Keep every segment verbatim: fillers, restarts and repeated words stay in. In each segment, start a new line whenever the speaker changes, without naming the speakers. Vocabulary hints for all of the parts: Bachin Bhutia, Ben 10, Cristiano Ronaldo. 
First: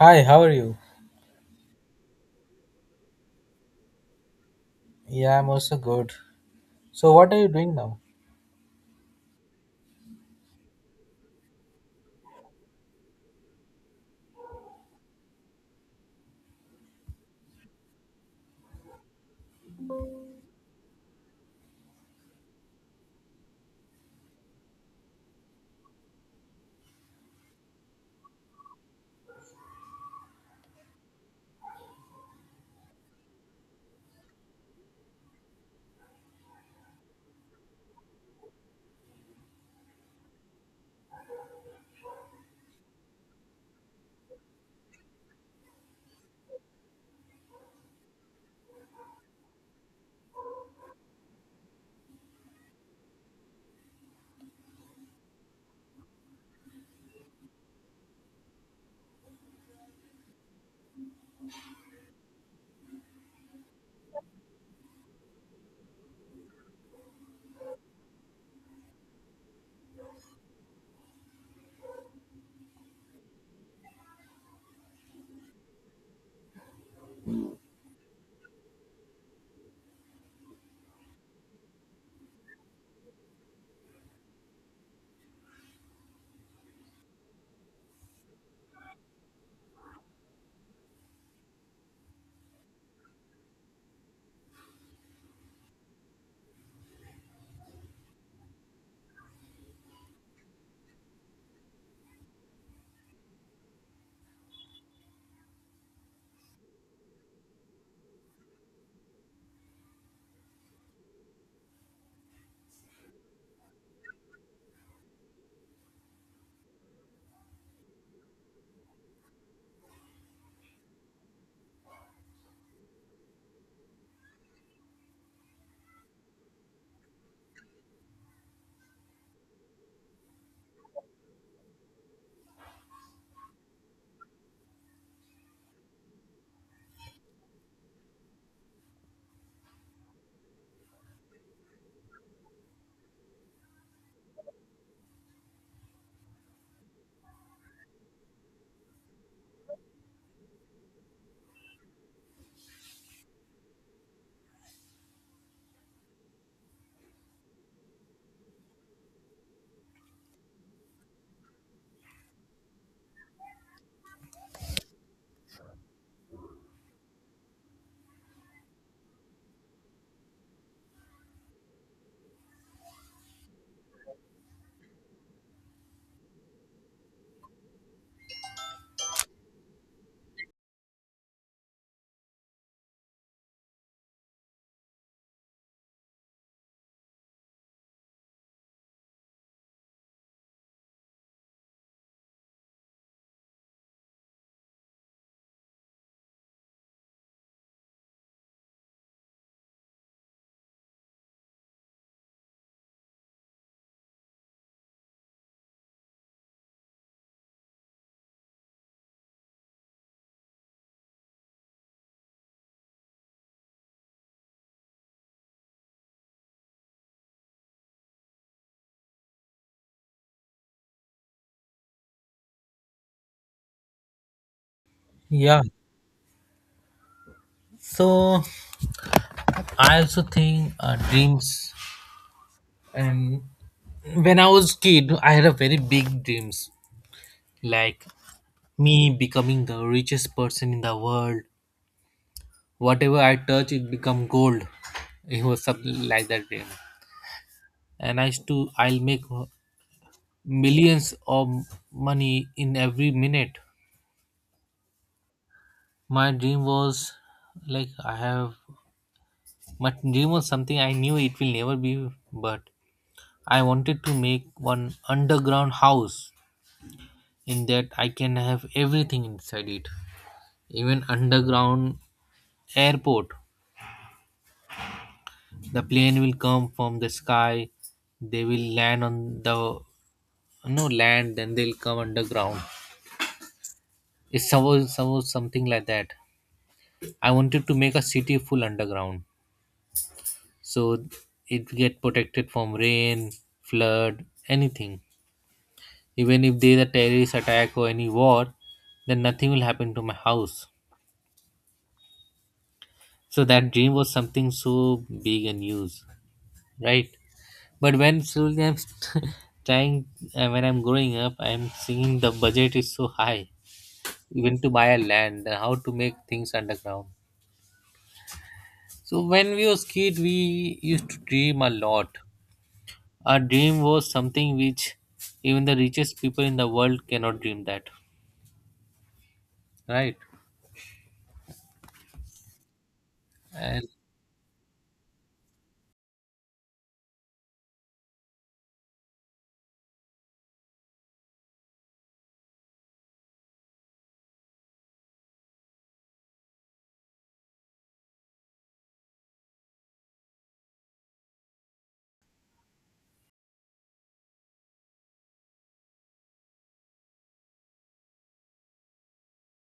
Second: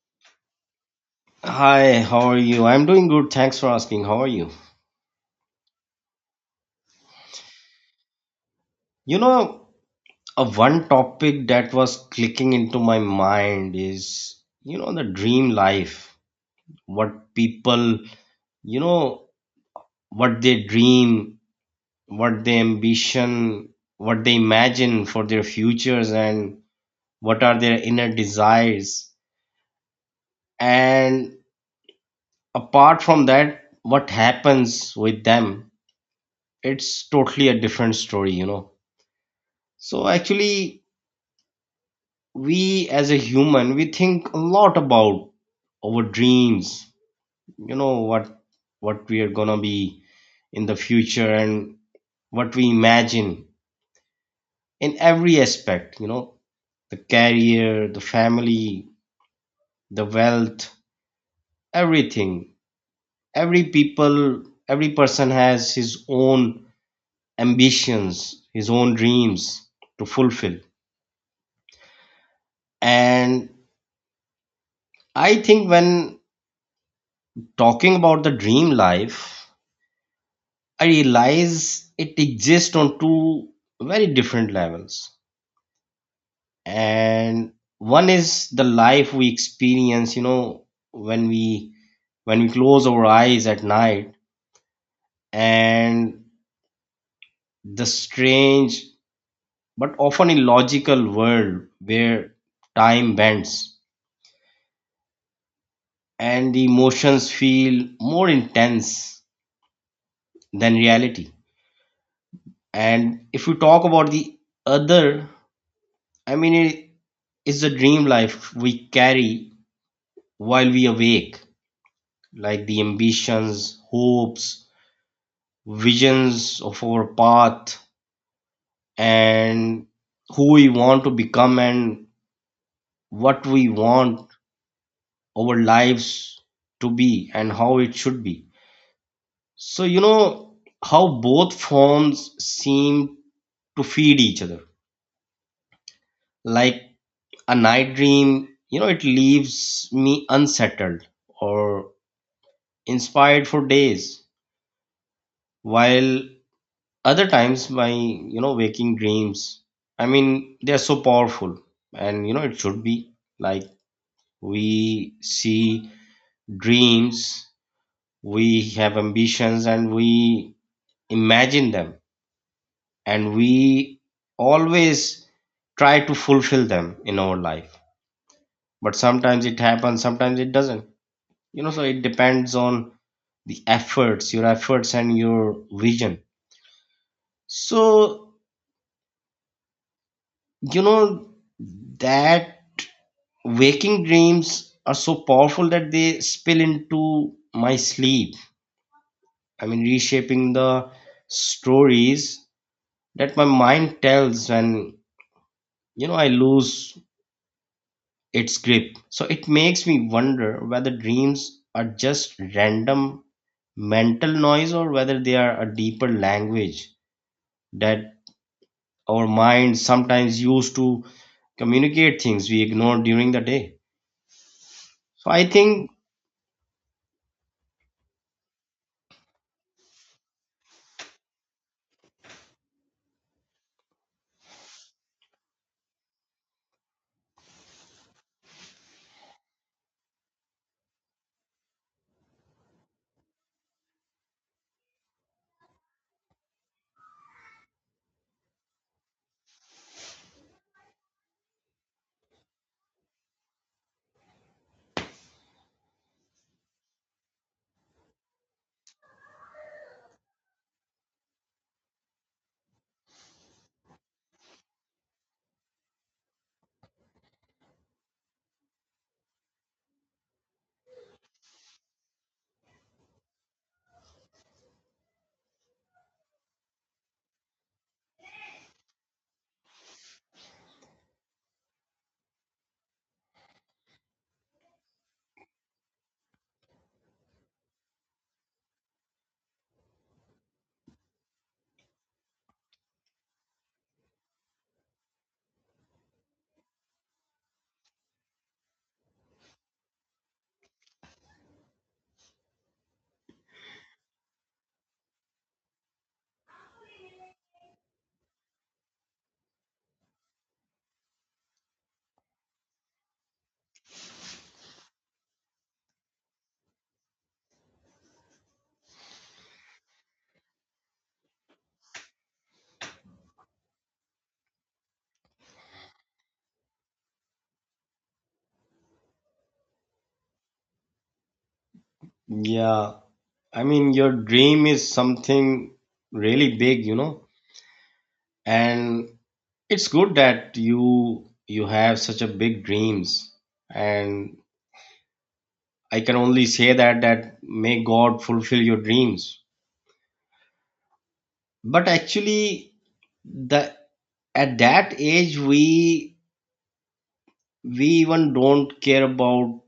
Hi, how are you?
Hi, how are you? I'm doing good. Thanks for asking. How are you?
Yeah, I'm also good. So, what are you doing now?
You know, a one topic that was clicking into my mind is, you know, the dream life. What people, you know, what they dream, what they ambition, what they imagine for their futures, and what are their inner desires. And apart from that, what happens with them, it's totally a different story, you know. So actually, we as a human we think a lot about our dreams you know what what we are gonna be in the future, and what we imagine in every aspect you know the career, the family, the wealth, everything. Every people, every person has his own ambitions, his own dreams to fulfill. And I think when talking about the dream life, I realize it exists on two very different levels. And one is the life we experience, you know, when we when we close our eyes at night, and the strange but often illogical world where time bends and the emotions feel more intense than reality. And if we talk about the other, I mean, it is the dream life we carry while we awake, like the ambitions, hopes, visions of our path, and who we want to become and what we want our lives to be and how it should be. So, you know how both forms seem to feed each other. Like a night dream, you know, it leaves me unsettled or inspired for days, while other times my you know waking dreams, I mean, they're so powerful. And you know it should be like, we see dreams, we have ambitions, and we imagine them, and we always try to fulfill them in our life, but sometimes it happens, sometimes it doesn't you know so it depends on the efforts your efforts and your vision. So you know that waking dreams are so powerful that they spill into my sleep. I mean, reshaping the stories that my mind tells when, you know, I lose its grip. So it makes me wonder whether dreams are just random mental noise, or whether they are a deeper language that our mind sometimes use to communicate things we ignore during the day. So I
Yeah.
think,
So, I also think uh, dreams. And when I was kid, I had a very big dreams, like me becoming the richest person in the world. Whatever I touch, it become gold. It was something like that dream. And I used to, I'll make millions of money in every minute. My dream was like I have But dream was something I knew it will never be, but I wanted to make one underground house in that I can have everything inside it. Even underground airport. The plane will come from the sky, they will land on the no land, then they'll come underground. It's suppose, suppose something like that. I wanted to make a city full underground. So it get protected from rain, flood, anything. Even if there's a terrorist attack or any war, then nothing will happen to my house. So that dream was something so big and huge, right? But when slowly I'm st- trying, uh, when I'm growing up, I'm seeing the budget is so high, even to buy a land and how to make things underground. So when we was kid, we used to dream a lot. Our dream was something which even the richest people in the world cannot dream that, right?
yeah, I
And
mean, your dream is something really big, you know, and it's good that you you have such a big dreams. And I can only say that that may God fulfill your dreams. But actually, the at that age we we even don't care about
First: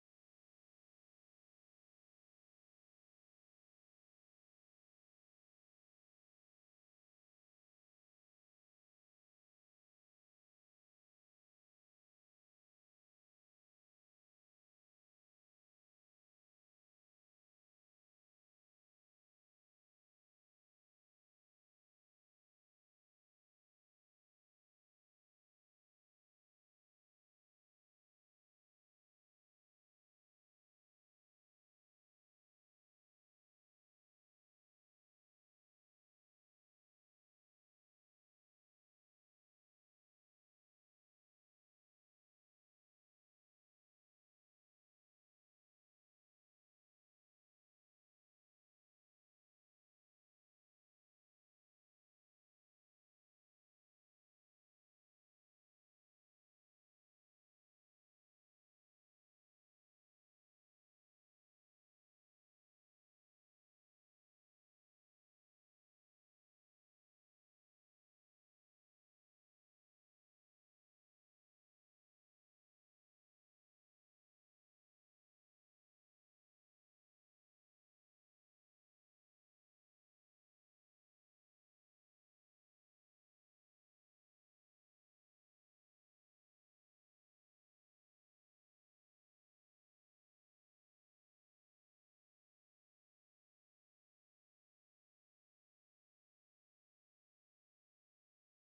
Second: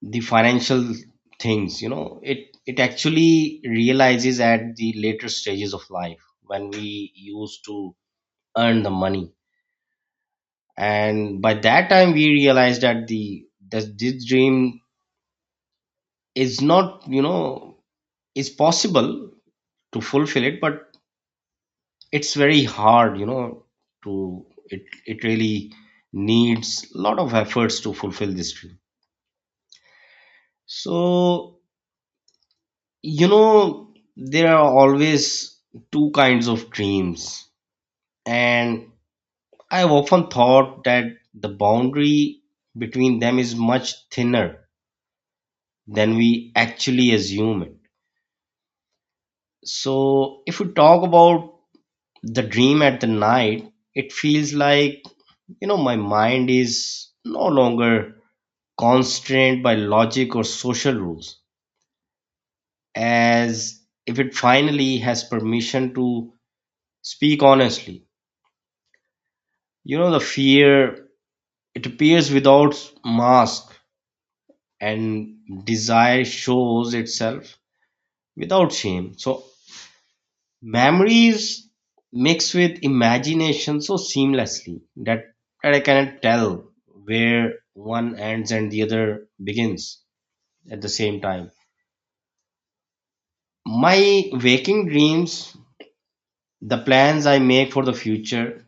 the financial things, you know. It it actually realizes at the later stages of life, when we used to earn the money, and by that time we realized that the that this dream is not you know is possible to fulfill it, but it's very hard you know to it it really needs a lot of efforts to fulfill this dream. So you know there are always two kinds of dreams, and I've often thought that the boundary between them is much thinner than we actually assume it. So if we talk about the dream at the night, it feels like you know my mind is no longer constrained by logic or social rules, as if it finally has permission to speak honestly. you know the fear, it appears without mask, and desire shows itself without shame. So memories mix with imagination so seamlessly that, that I cannot tell where one ends and the other begins at the same time. My waking dreams, the plans I make for the future,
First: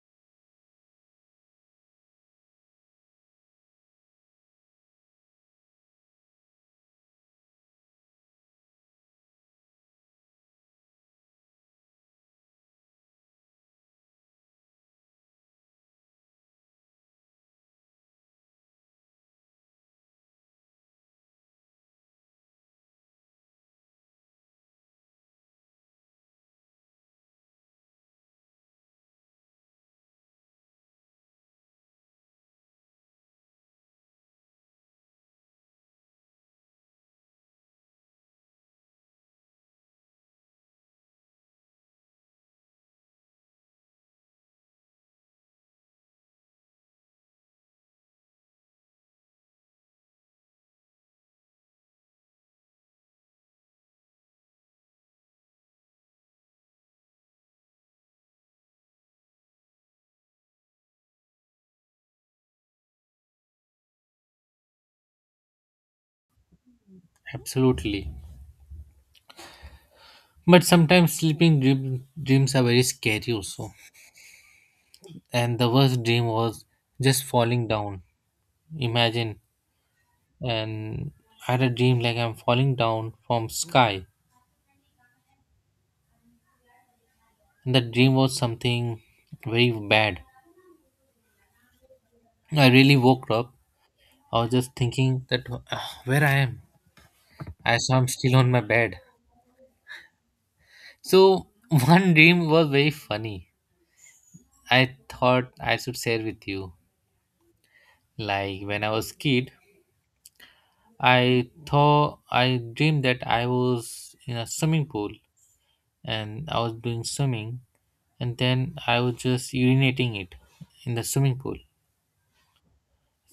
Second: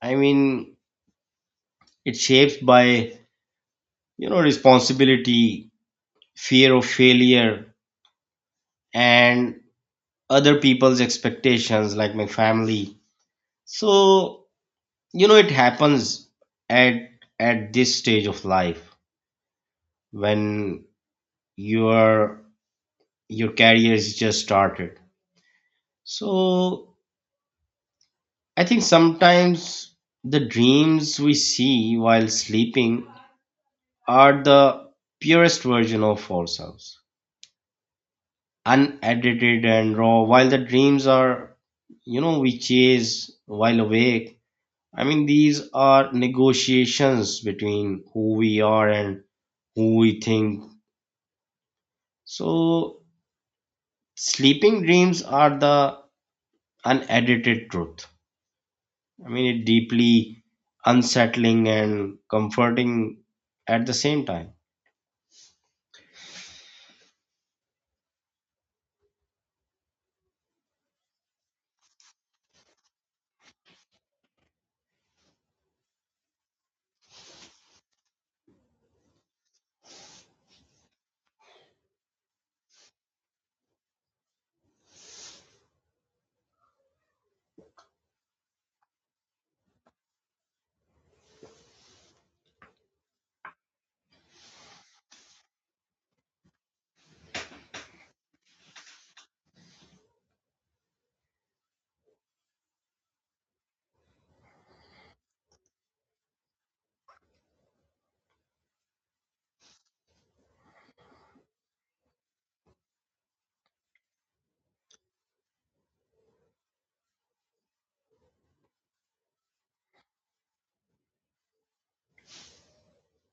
I mean, it's shaped by, you know, responsibility, fear of failure, and other people's expectations, like my family. So, you know, it happens at at this stage of life when your your career is just started. So I think sometimes the dreams we see while sleeping are the purest version of ourselves, unedited and raw, while the dreams are, you know we chase while awake, I mean these are negotiations between who we are and who we think. So sleeping dreams are the unedited truth. I mean, it deeply unsettling and comforting at the same time.
absolutely. But sometimes sleeping dream, dreams are very scary also. And the worst dream was just falling down. Imagine, and I had a dream like I'm falling down from sky. And the dream was something very bad. I really woke up. I was just thinking that "Ah, where I am. I saw I'm still on my bed. So one dream was very funny. I thought I should share with you. Like when I was kid, I thought I dreamed that I was in a swimming pool and I was doing swimming, and then I was just urinating it in the swimming pool.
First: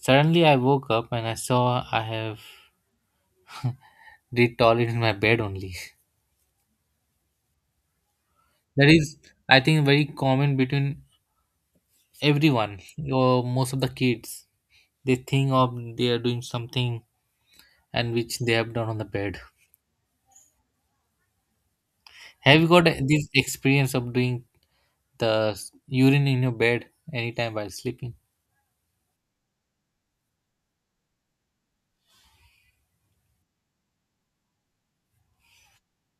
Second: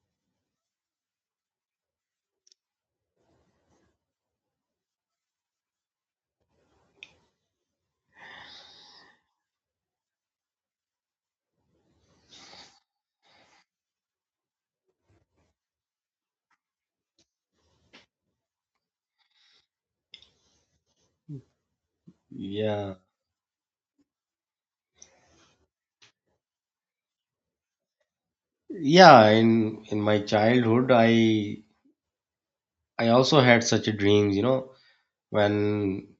Suddenly, I woke up and I saw I have did toilet in my bed only. That is, I think, very common between everyone or most of the kids. They think of they are doing something and which they have done on the bed. Have you got
Yeah.
this experience of doing the urine in your bed anytime while sleeping?
Yeah, in in my childhood, I I also had such a dreams, you know, when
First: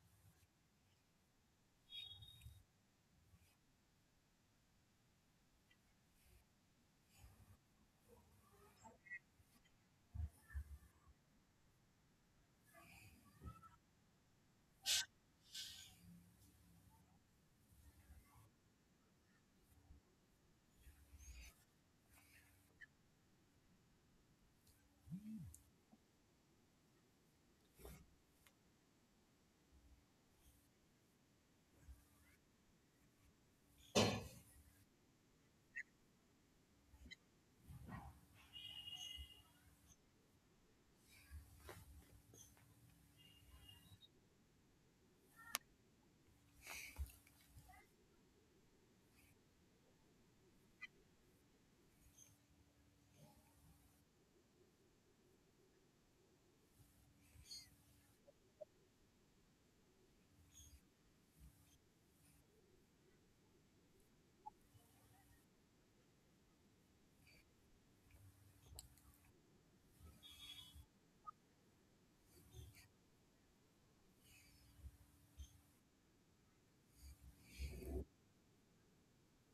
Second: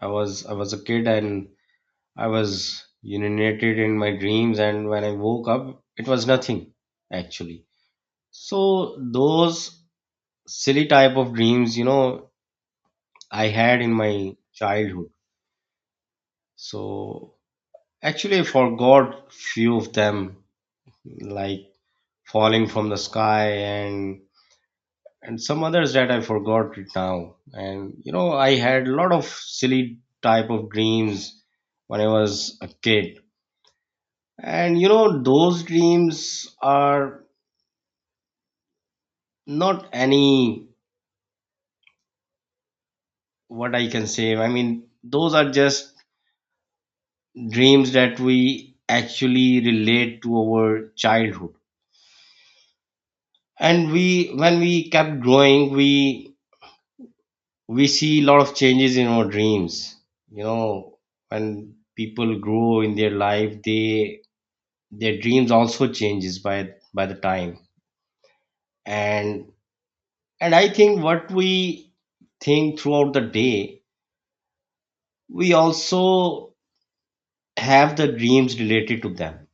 I was I was a kid and I was urinated in my dreams, and when I woke up, it was nothing actually. So those silly type of dreams, you know, I had in my childhood. So actually, I forgot few of them, like falling from the sky, and and some others that I forgot it now. And you know, I had a lot of silly type of dreams when I was a kid. And you know, those dreams are not any, what I can say. I mean, those are just dreams that we actually relate to our childhood. And we when we kept growing, we we see a lot of changes in our dreams you know when people grow in their life, they their dreams also changes by by the time. And and I think what we think throughout the day, we also have the dreams related to them.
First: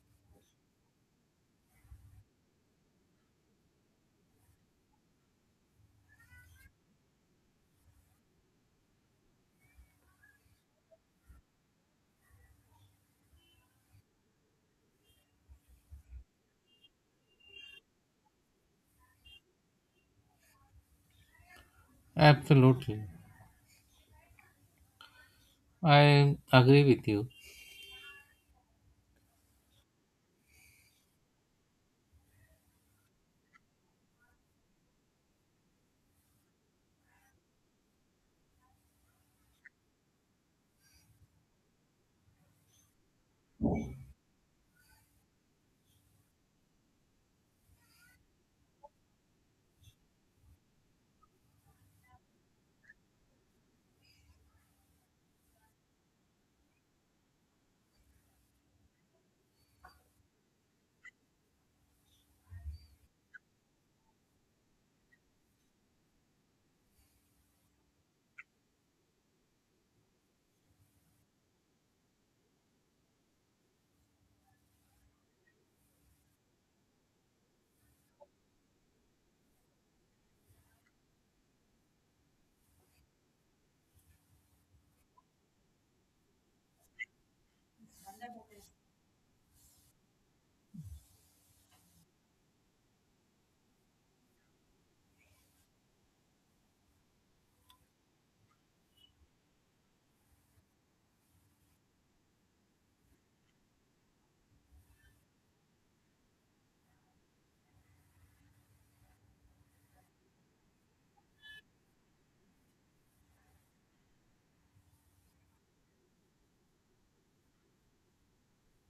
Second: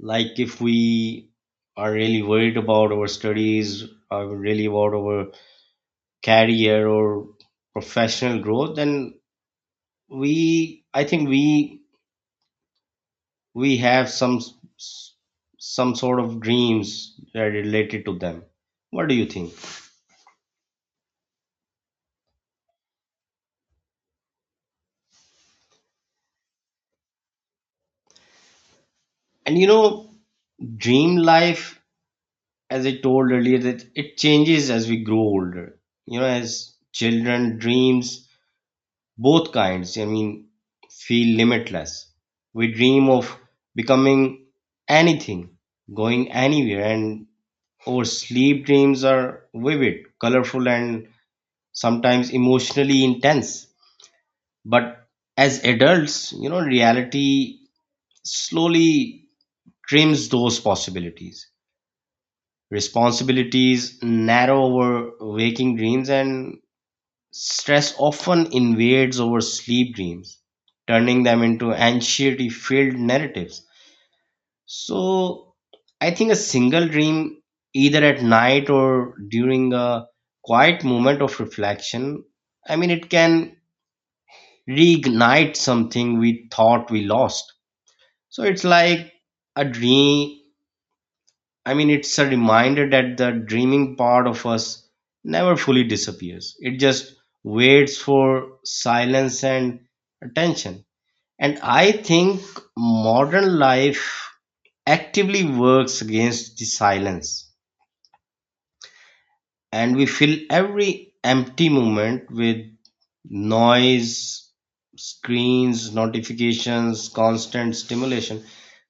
Like if we are really worried about our studies, or really about our career or professional growth, then we I think we we have some s- some sort of dreams that are related to them. What do you think?
Absolutely. I agree with you.
And you know, dream life, as I told earlier, that it changes as we grow older. You know, as children, dreams, both kinds, I mean, feel limitless. We dream of becoming anything, going anywhere, and our sleep dreams are vivid, colorful, and sometimes emotionally intense. But as adults, you know, reality slowly trims those possibilities. Responsibilities narrow over waking dreams, and stress often invades over sleep dreams, turning them into anxiety filled narratives. So, I think a single dream, either at night or during a quiet moment of reflection, I mean, it can reignite something we thought we lost. So it's like a dream. I mean, it's a reminder that the dreaming part of us never fully disappears. It just waits for silence and attention. And I think modern life actively works against the silence. And we fill every empty moment with noise, screens, notifications, constant stimulation.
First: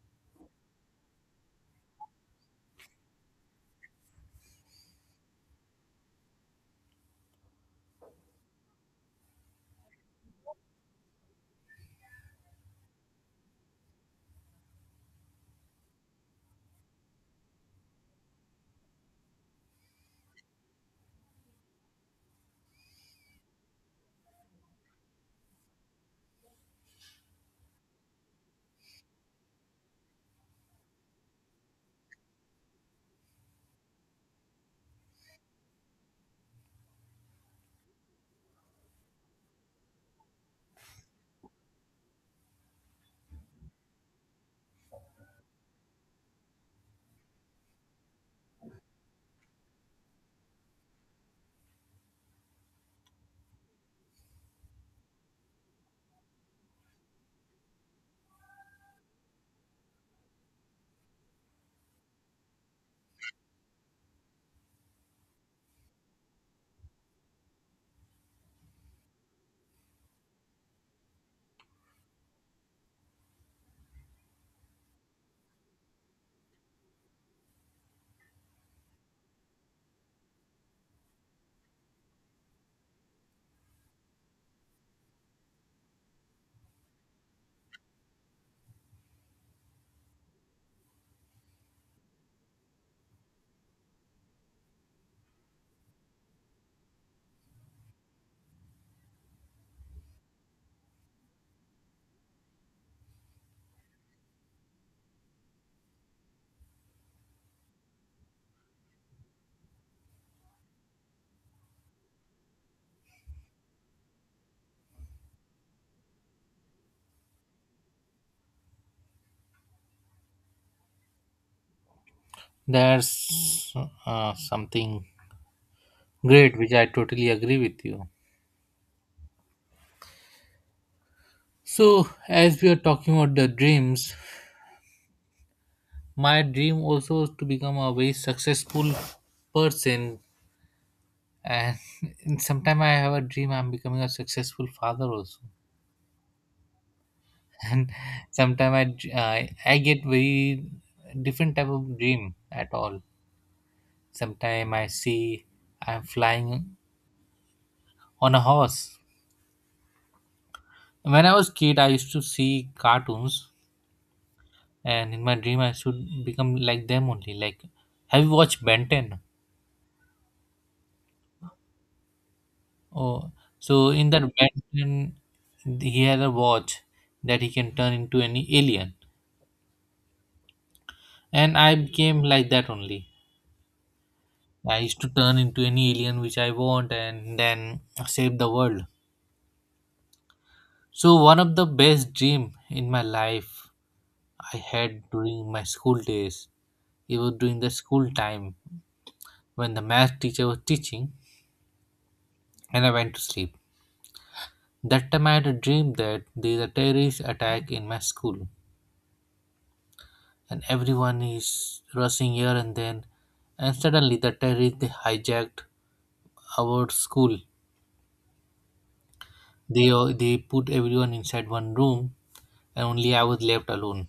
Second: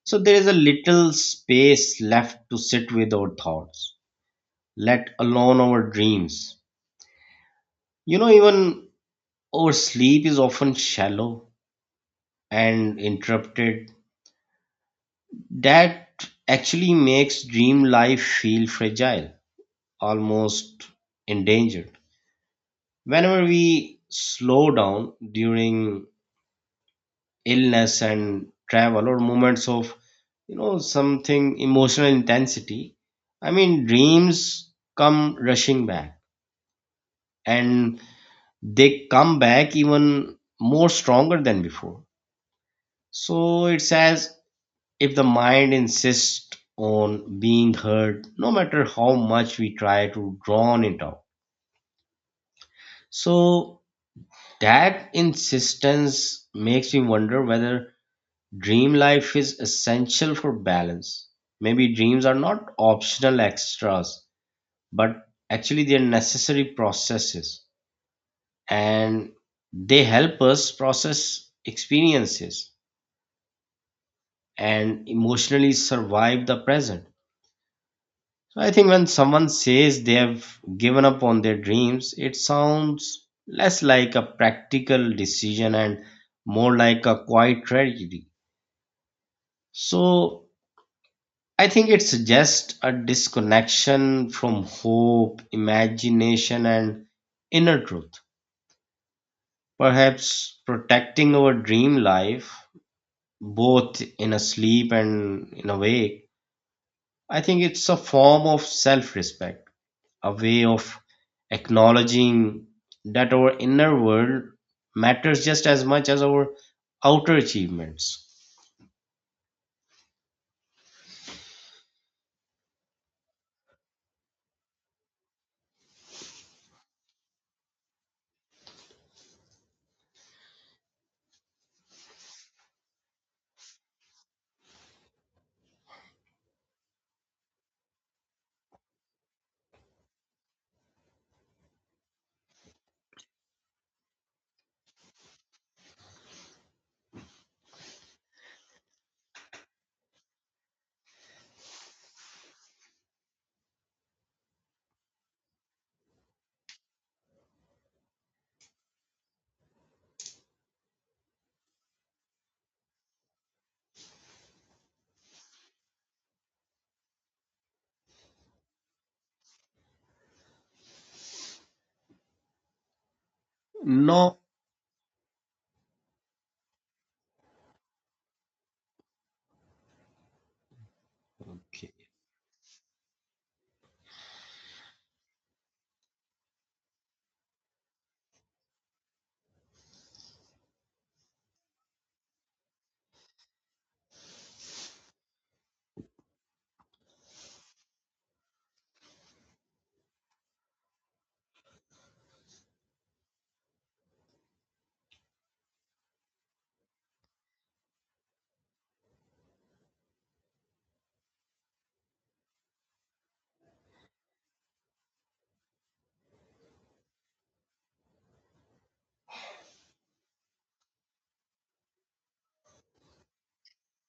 So there is a little space left to sit with our thoughts, let alone our dreams. You know, even our sleep is often shallow and interrupted. That actually makes dream life feel fragile, almost endangered. Whenever we slow down during illness and travel, or moments of, you know something emotional intensity, I mean dreams come rushing back, and they come back even more stronger than before. So it's as if the mind insists on being heard, no matter how much we try to drown it out. So that insistence makes me wonder whether dream life is essential for balance. Maybe dreams are not optional extras, but actually they're necessary processes, and they help us process experiences and emotionally survive the present. So I think when someone says they have given up on their dreams, it sounds less like a practical decision and more like a quiet tragedy. So I think it's just a disconnection from hope, imagination, and inner truth. Perhaps protecting our dream life, both in a sleep and in a wake, I think it's a form of self respect, a way of acknowledging that our inner world matters just as much as our outer achievements.
That's uh, something great which I totally agree with you. So, as we are talking about the dreams, my dream also is to become a very successful person. And sometimes I have a dream I'm becoming a successful father also. And sometimes I, dr- I I get very different type of dream at all. Sometimes I see I'm flying on a horse. When I was kid, I used to see cartoons, and in my dream, I should become like them only. Like, have you watched Ben ten? Oh, so in that
No,
Ben ten, he had a watch that he can turn into any alien, and I became like that only. I used to turn into any alien which I want, and then save the world. So one of the best dream in my life I had during my school days. It was during the school time when the math teacher was teaching and I went to sleep. That time I had a dream that there is a terrorist attack in my school and everyone is rushing here and then and suddenly the terrorists they hijacked our school. They they put everyone inside one room and only I was left alone.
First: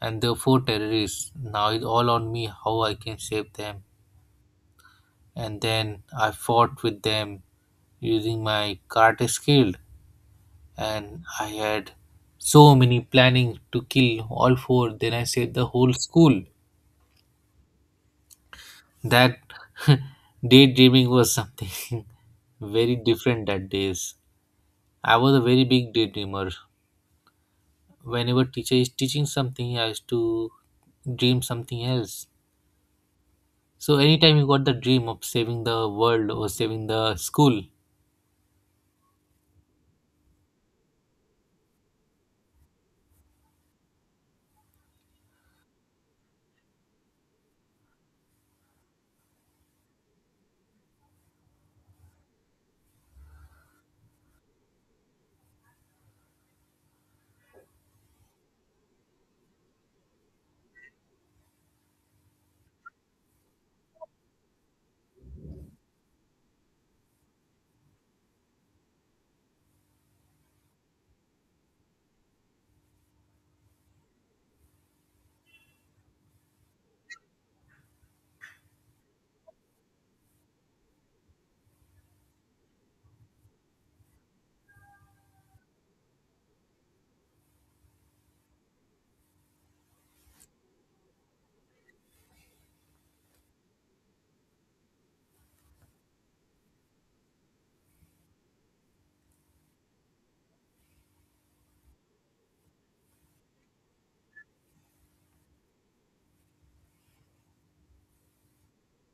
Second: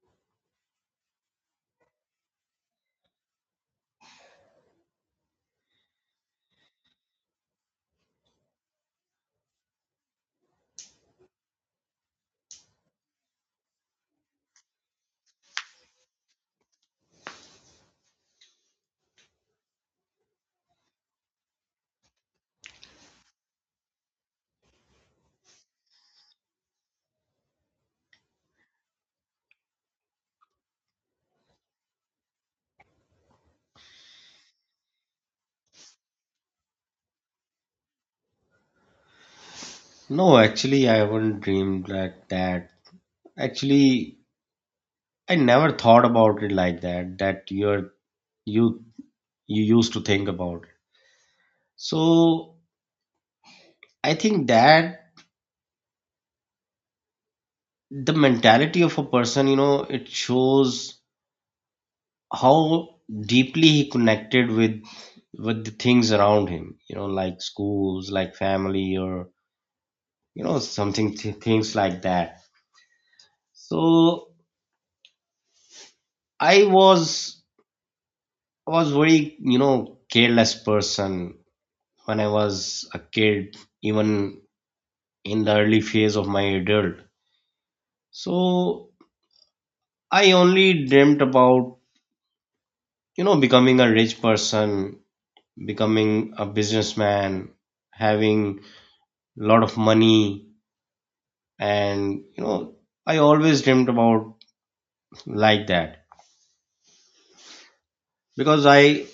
And there were four terrorists. Now it's all on me how I can save them. And then I fought with them using my karate skill and I had so many planning to kill all four. Then I saved the whole school. That daydreaming was something very different that days. I was a very big daydreamer. Whenever teacher is teaching something, I used to dream something else. So anytime you got the dream of saving the world or saving the school,
no, actually, I haven't dreamed like that. Actually, I never thought about it like that, that you're you you used to think about it. So I think that the mentality of a person, you know, it shows how deeply he connected with with the things around him, you know, like schools, like family, or you know, something th- things like that. So I was was very, you know, careless person when I was a kid, even in the early phase of my adult. So I only dreamt about, you know, becoming a rich person, becoming a businessman, having a lot of money. And, you know, I always dreamt about like that, because I,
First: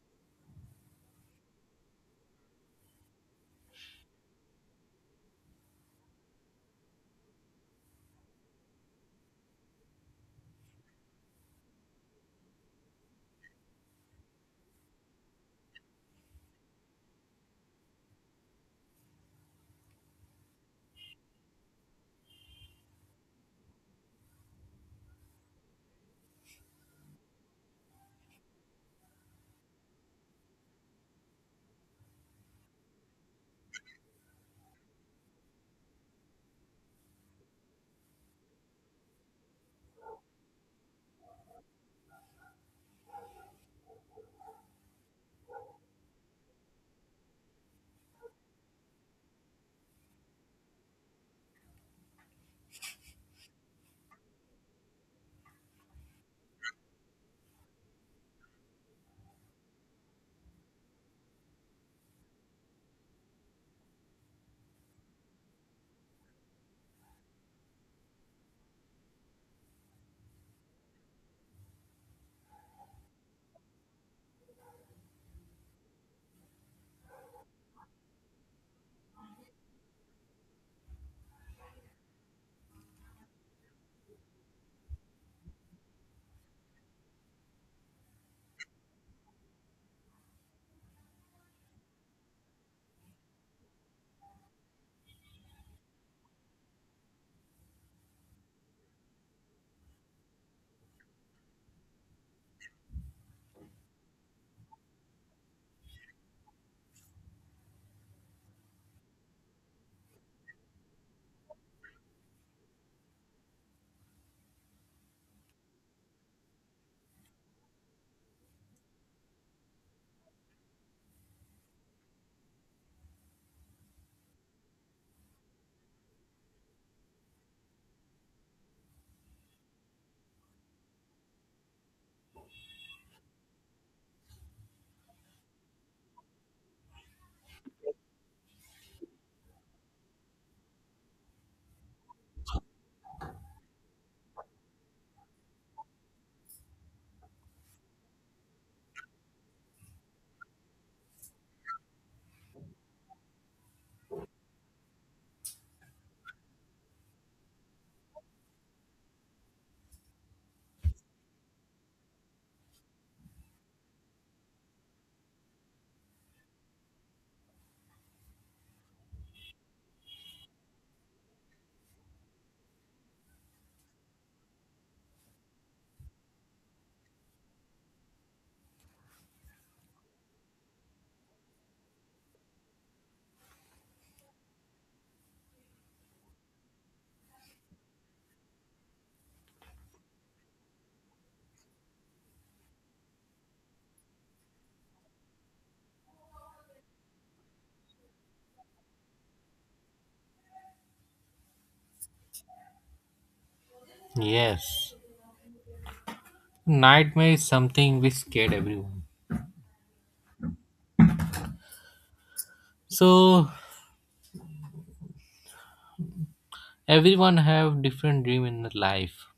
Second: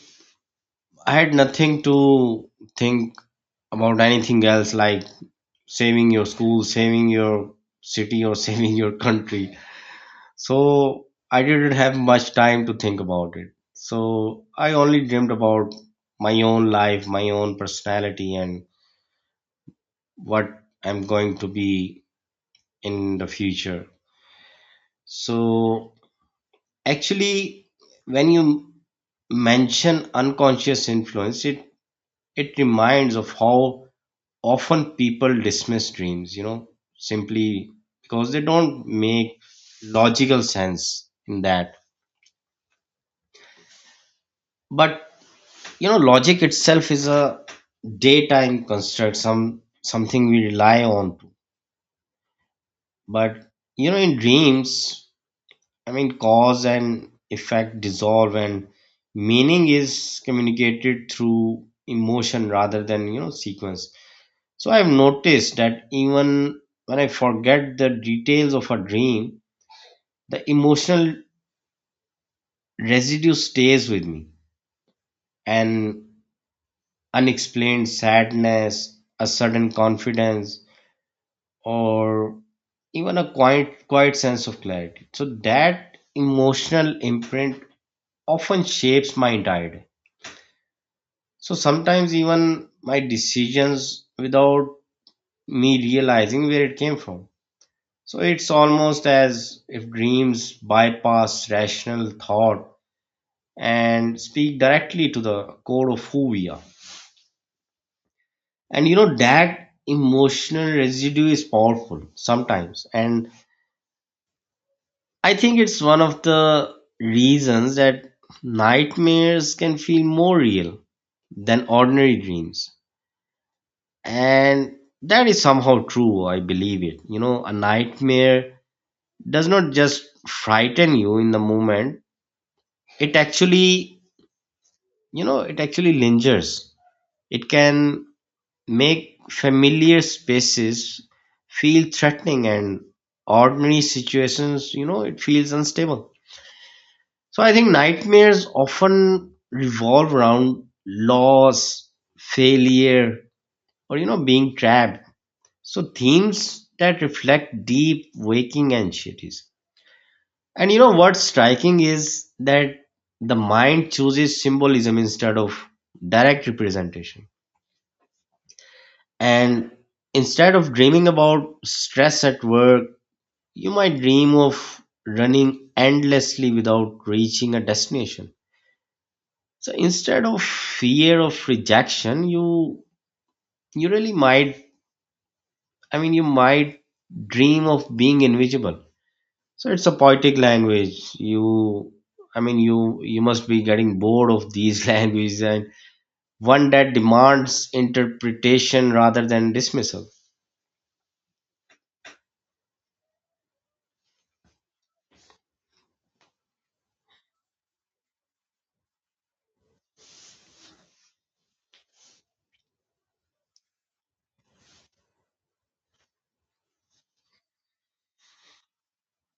I had nothing to think about anything else, like saving your school, saving your city, or saving your country. So I didn't have much time to think about it. So I only dreamed about my own life, my own personality, and what I'm going to be in the future. So actually, when you mention unconscious influence, it it reminds of how often people dismiss dreams, you know, simply because they don't make logical sense in that. But you know, logic itself is a daytime construct, some something we rely on to but you know, in dreams, i mean cause and effect dissolve and meaning is communicated through emotion rather than, you know sequence. So I've noticed that even when I forget the details of a dream, the emotional residue stays with me. An unexplained sadness, a sudden confidence, or even a quiet quiet sense of clarity. So that emotional imprint often shapes my entire day, so sometimes even my decisions, without me realizing where it came from. So it's almost as if dreams bypass rational thought and speak directly to the core of who we are. And you know, that emotional residue is powerful sometimes, and I think it's one of the reasons that nightmares can feel more real than ordinary dreams. And that is somehow true, I believe it. You know, a nightmare does not just frighten you in the moment, it actually, you know, it actually lingers. It can make familiar spaces feel threatening, and ordinary situations, you know, it feels unstable. So I think nightmares often revolve around loss, failure, or you know, being trapped. So themes that reflect deep waking anxieties. And you know what's striking is that the mind chooses symbolism instead of direct representation. And instead of dreaming about stress at work, you might dream of running endlessly without reaching a destination. So instead of fear of rejection, you you really might, i mean you might dream of being invisible. So it's a poetic language. You i mean you you must be getting bored of these languages, and one that demands interpretation rather than dismissal.
yes, nightmare is something which scared everyone. So everyone have different dream in their life.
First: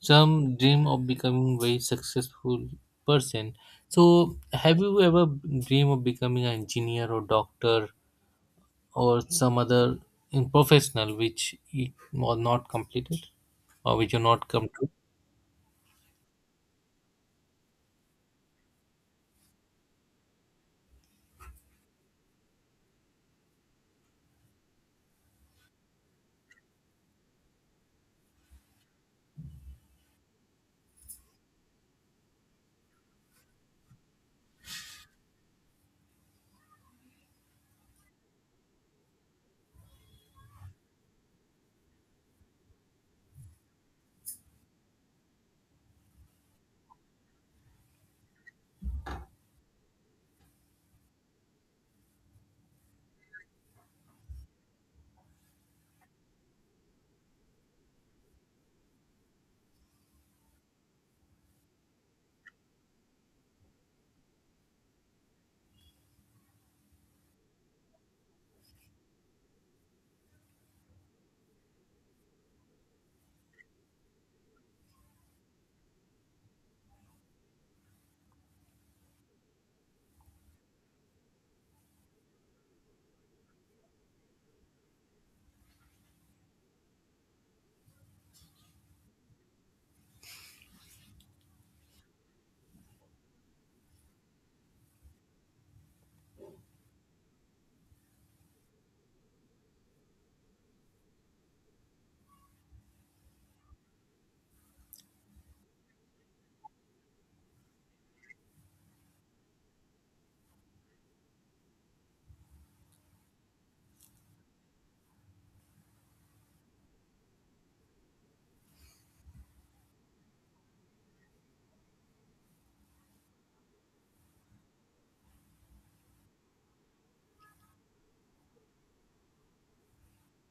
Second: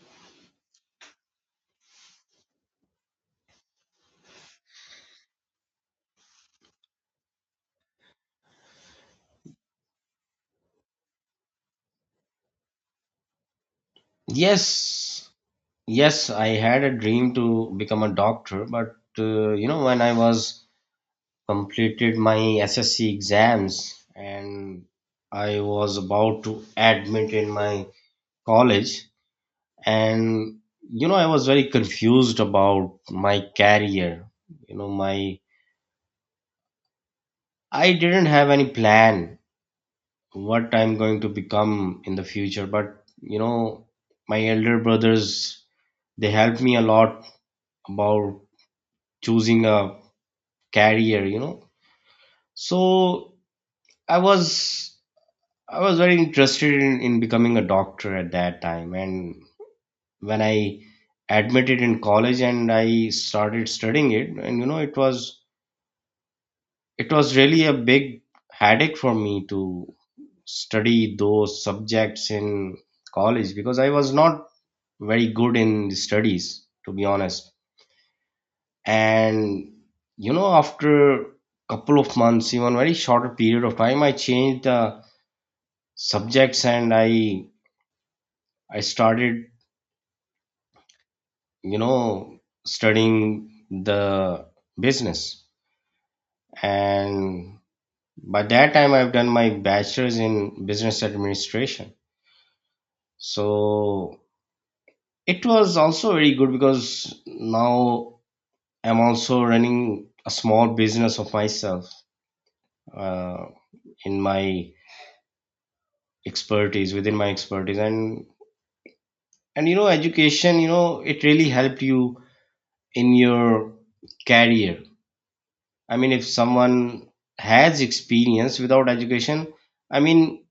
Some dream of becoming very successful person. So, have you ever dream of becoming an engineer or doctor or some other in professional which you are not completed or which you not come to?
Yes, yes, I had a dream to become a doctor, but uh, you know, when I was completed my S S C exams and I was about to admit in my college. And you know, I was very confused about my career. You know, my, I didn't have any plan what I'm going to become in the future. But you know, my elder brothers, they helped me a lot about choosing a career, you know. So I was, I was very interested in, in becoming a doctor at that time. And when I admitted in college and I started studying it, and you know, it was, it was really a big headache for me to study those subjects in college because I was not very good in the studies, to be honest. And you know, after couple of months, even very shorter period of time, I changed the subjects and I I started, you know, studying the business. And by that time, I've done my bachelor's in business administration. So it was also very good because now I'm also running a small business of myself, uh, in my expertise, within my expertise. And and you know, education, you know, it really helped you in your career. I mean, if someone has experience without education, I mean,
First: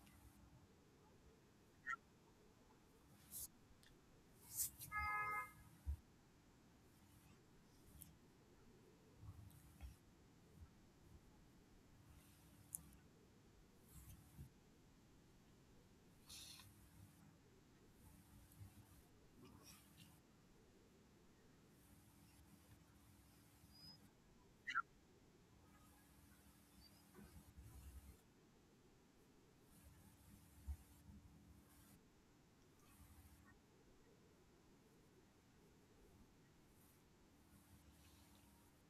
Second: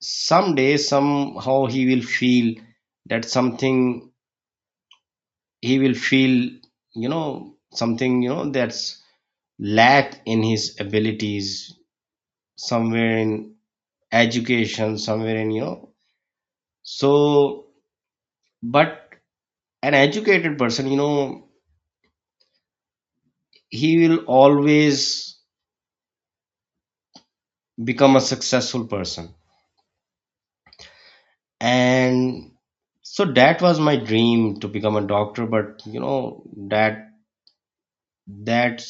someday, somehow he will feel that something, he will feel, you know, something, you know, that's lack in his abilities somewhere in education, somewhere in, you know. So, but an educated person, you know, he will always become a successful person. And so that was my dream to become a doctor, but you know, that that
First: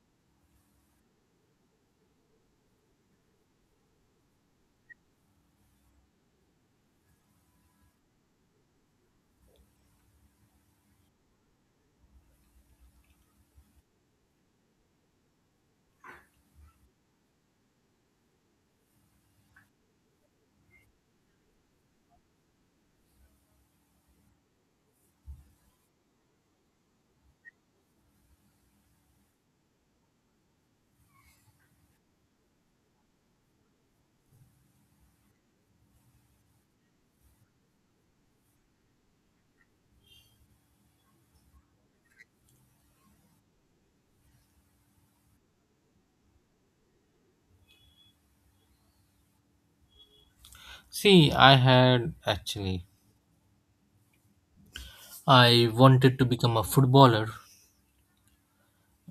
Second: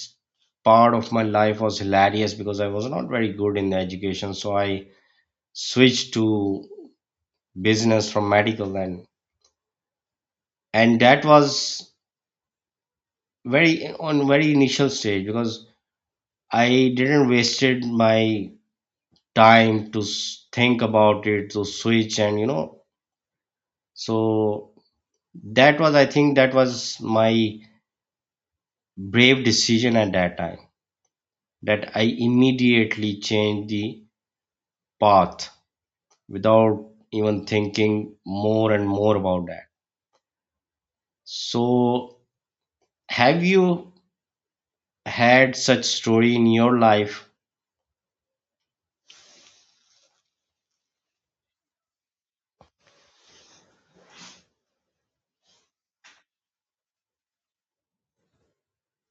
part of my life was hilarious because I was not very good in the education, so I switched to business from medical. And and that was very on very initial stage because I didn't wasted my time to s- think about it to switch, and you know. So that was, I think that was my brave decision at that time, that I immediately change the path without even thinking more and more about that. So, have you had such story in your life?
See, I had actually I wanted to become a footballer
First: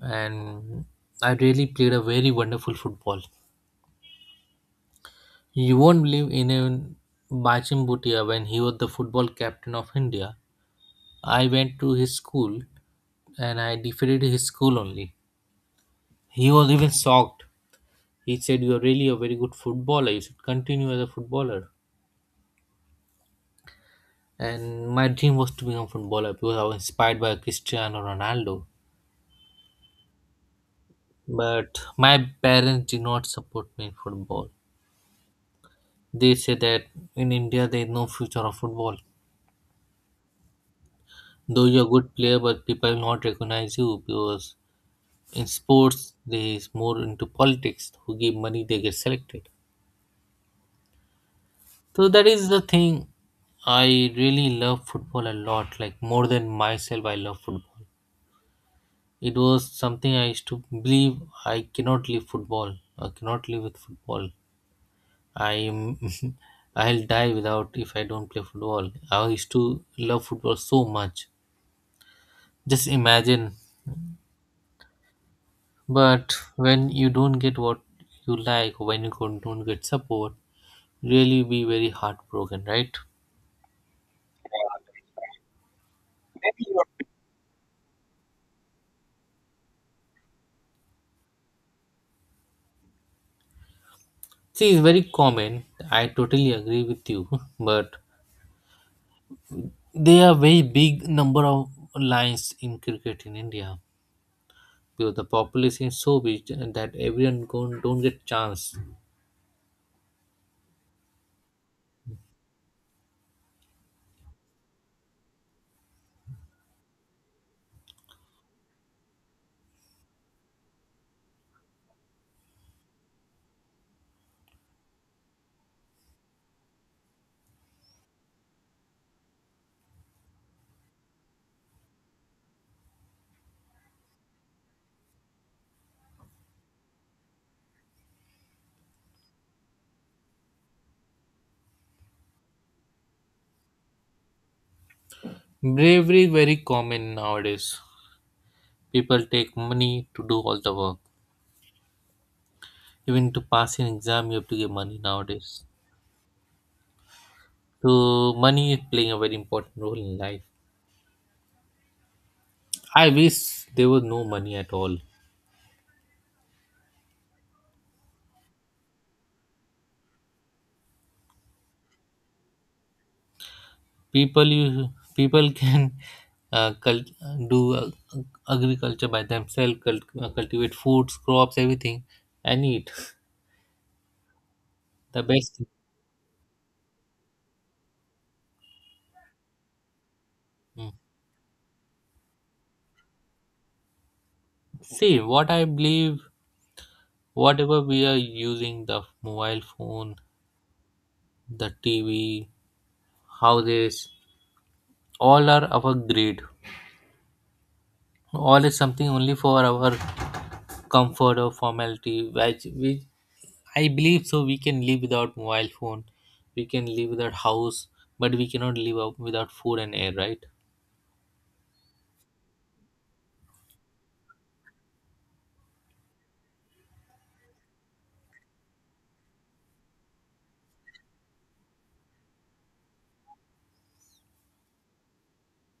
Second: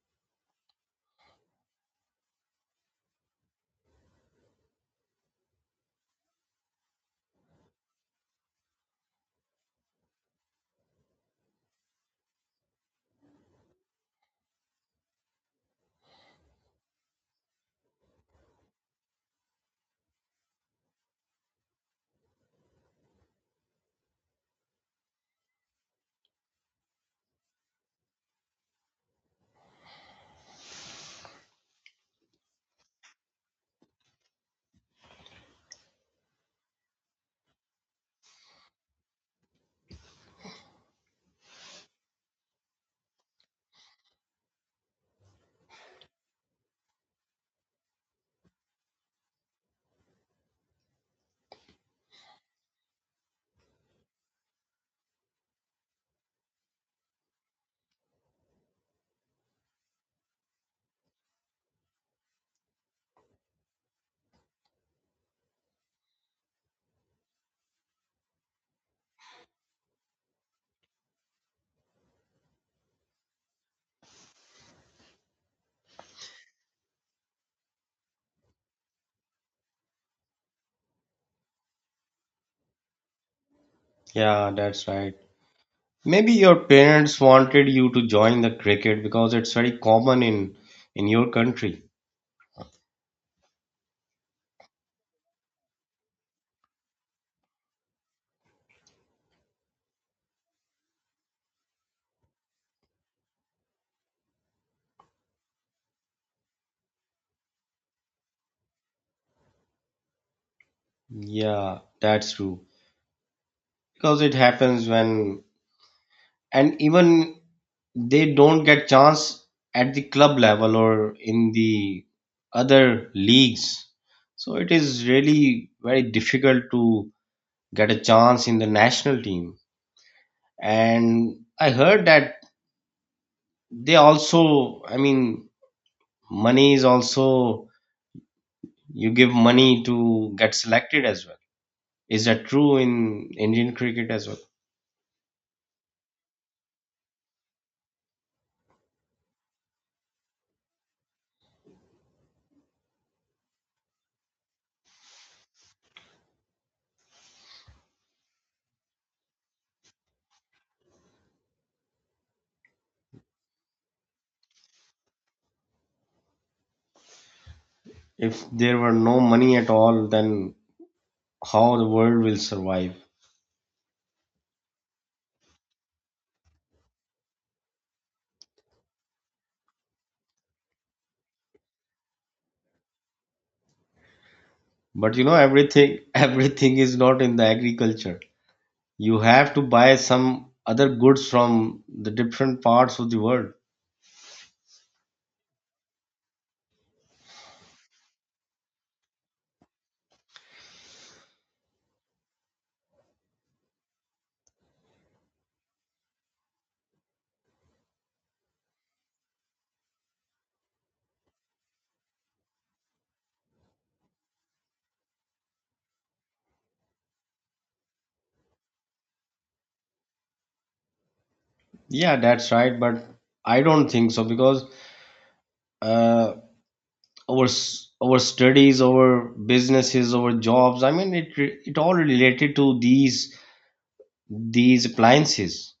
and I really played a very wonderful football. You won't believe in even Bachin Bhutia when he was the football captain of India. I went to his school and I defeated his school only. He was even shocked. He said, You are really a very good footballer. You should continue as a footballer. And my dream was to become a footballer because I was inspired by Cristiano Ronaldo. But my parents did not support me in football. They said that in India there is no future of football. Though you're a good player, but people will not recognize you because in sports there is more into politics. Who give money, they get selected. So that is the thing. I really love football a lot, like more than myself, I love football. It was something I used to believe I cannot leave football. I cannot live with football. I'm I'll die without if I don't play football. I used to love football so much. Just imagine. But when you don't get what you like, when you don't don't get support, really be very heartbroken, right?
Yeah, that's right. Maybe your parents wanted you to join the cricket because it's very common in in your country.
See, it's very common. I totally agree with you, but there are very big number of lines in cricket in India because the population is so big that everyone go- don't get chance.
Yeah, that's true. Because it happens when, and even they don't get chance at the club level or in the other leagues, so it is really very difficult to get a chance in the national team. And I heard that they also, I mean, money is also, you give money to get selected as well. Is that true in Indian cricket as well?
Bravery is very common nowadays. People take money to do all the work. Even to pass an exam, you have to give money nowadays. So money is playing a very important role in life. I wish there was no money at all.
If there were no money at all, then how the world will survive?
People you people can uh, cult- do uh, agriculture by themselves cult- uh, cultivate foods crops everything and eat
But
the
you know,
best.
everything everything is not in the agriculture. You have to buy some other goods from the different parts of the world.
See what I believe, whatever we are using, the mobile phone, the TV, houses, all are our greed, all is something only for our comfort or formality which, which I believe so. We can live without mobile phone, we can live without house, but we cannot live out- without food and air, right?
Yeah, that's right. But I don't think so because uh, our s- our studies, our businesses, our jobs. I mean, it re- it all related to these these appliances.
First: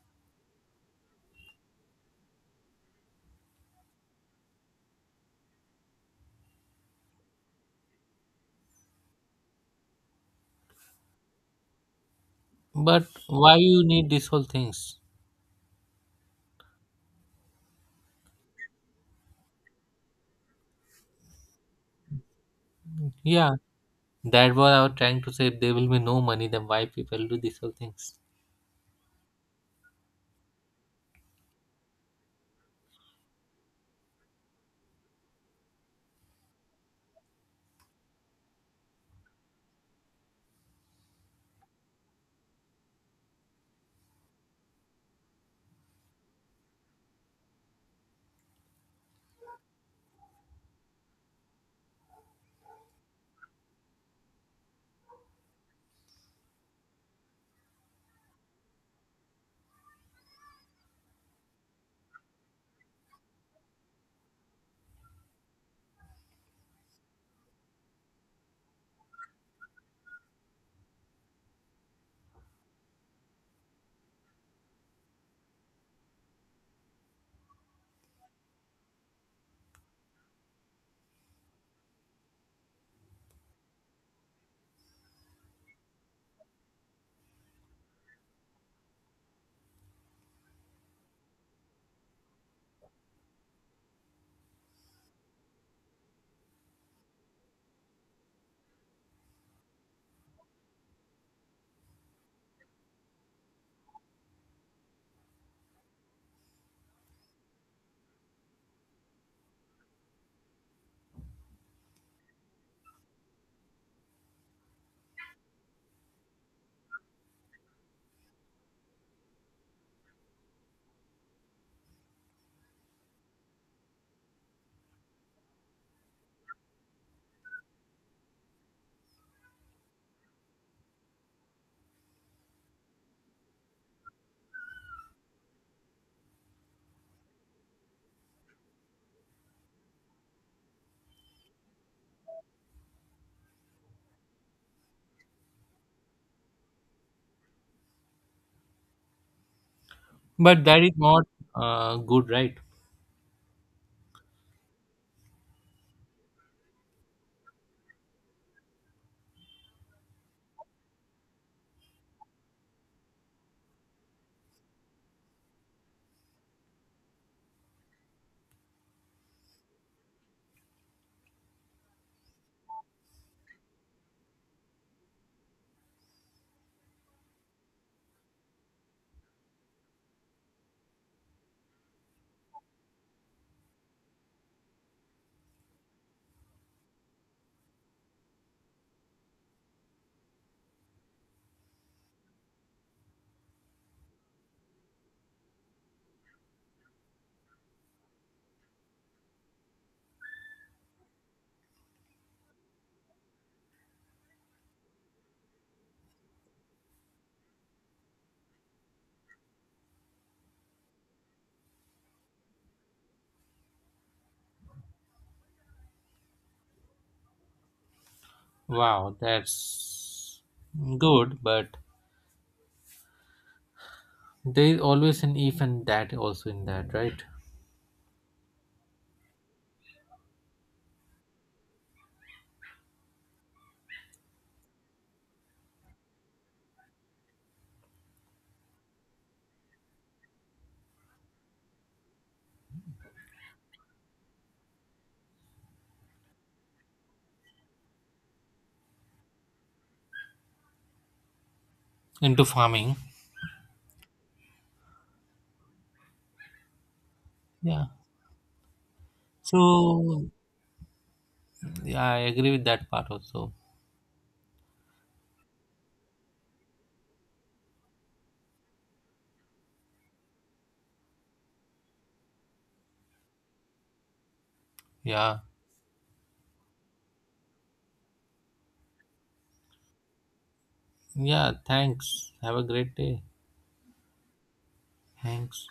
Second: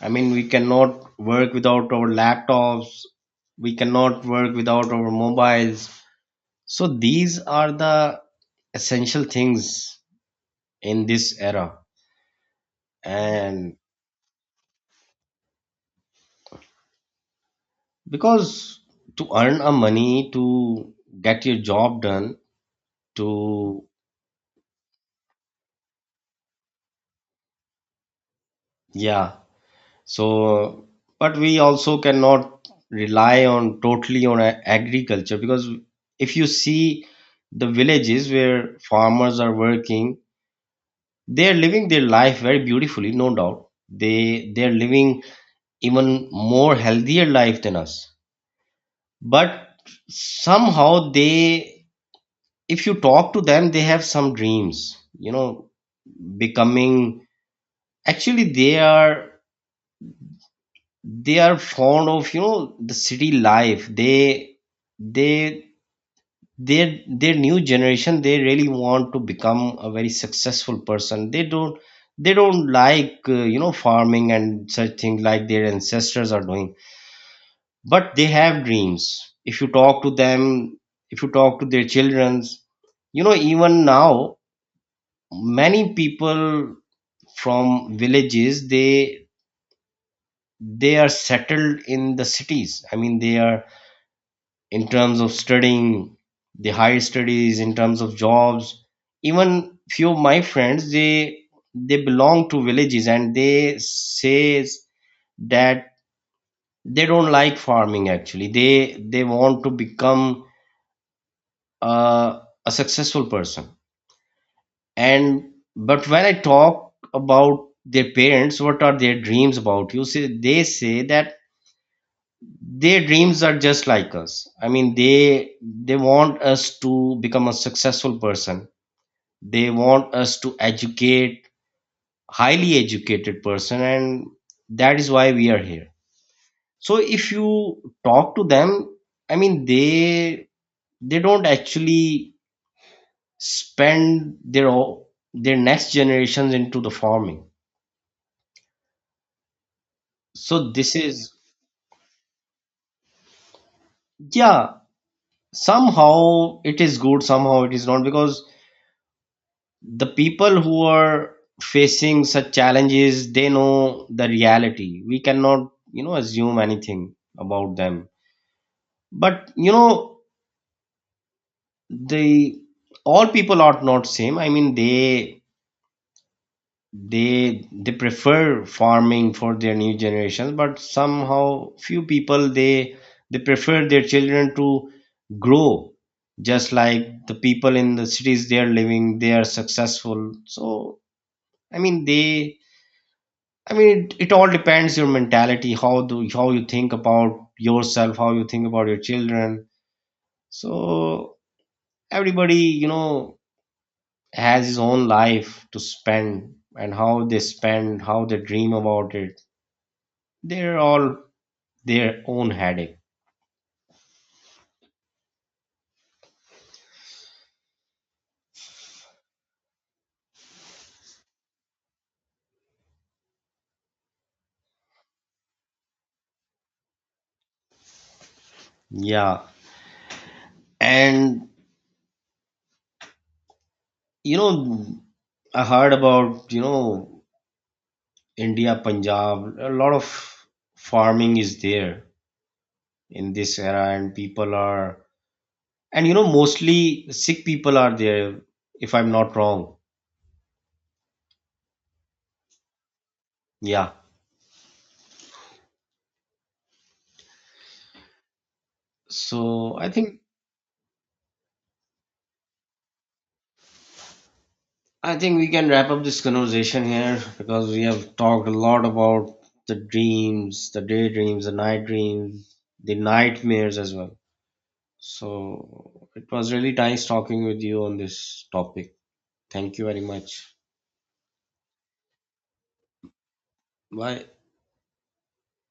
I mean, we cannot work without our laptops. We cannot work without our mobiles. So these are the essential things in this era.
But why
And
you need these whole things?
because to earn a money, to get your job done,
Yeah,
to,
that was I was trying to say. If there will be no money, then why people do these whole things?
yeah. So but we also cannot rely on totally on a- agriculture because if you see the villages where farmers are working, they are living their life very beautifully. No doubt, they they are living even more healthier life than us. But somehow they, if you talk to them, they have some dreams, you know. Becoming, actually they are, they are fond of, you know, the city life. they they their their new generation, they really want to become a very successful person. They don't they don't like uh, you know, farming and such things like their ancestors are doing. But they have dreams. If you talk to them, if you talk to their children, you know, even now many people from villages, they they are settled in the cities. I mean, they are in terms of studying, the higher studies, in terms of jobs. Even few of my friends, they they belong to villages, and they say that they don't like farming. Actually they they want to become, uh, a successful person. And but when I talk about their parents, what are their dreams about you, say, they say that their dreams are just like us. I mean, they they want us to become a successful person. They want us to educate, highly educated person. And that is why we are here. So if you talk to them, I mean, they they don't actually spend their o- their next generations into the farming.
But
So
that is
this
not
is,
uh, good, right?
yeah, somehow it is good, somehow it is not, because the people who are facing such challenges, they know the reality. We cannot, you know, assume anything about them. But you know, the all people are not same. I mean, they, they they prefer farming for their new generations. But somehow few people, they they prefer their children to grow just like the people in the cities they are living, they are successful. So I mean, they, I mean, it, it all depends your mentality, how do how you think about yourself, how you think about your children. So everybody, you know, has his own life to spend and how they spend, how they dream about it. They're all their own headache.
Wow, that's good, but there is always an if and that also in that, right?
Yeah. And you know, I heard about, you know, India, Punjab, a lot of farming is there in this era, and people are, and you know, mostly sick people are there, if I'm not wrong.
Into farming,
Yeah.
yeah.
So I think,
So yeah, I agree with that part also.
I think we can wrap up this conversation here because we have talked a lot about the dreams, the daydreams, the night dreams, the nightmares as well.
Yeah.
So it was really nice talking with you on this topic. Thank you very much.
Yeah, thanks. Have a great day.
Bye.
Thanks.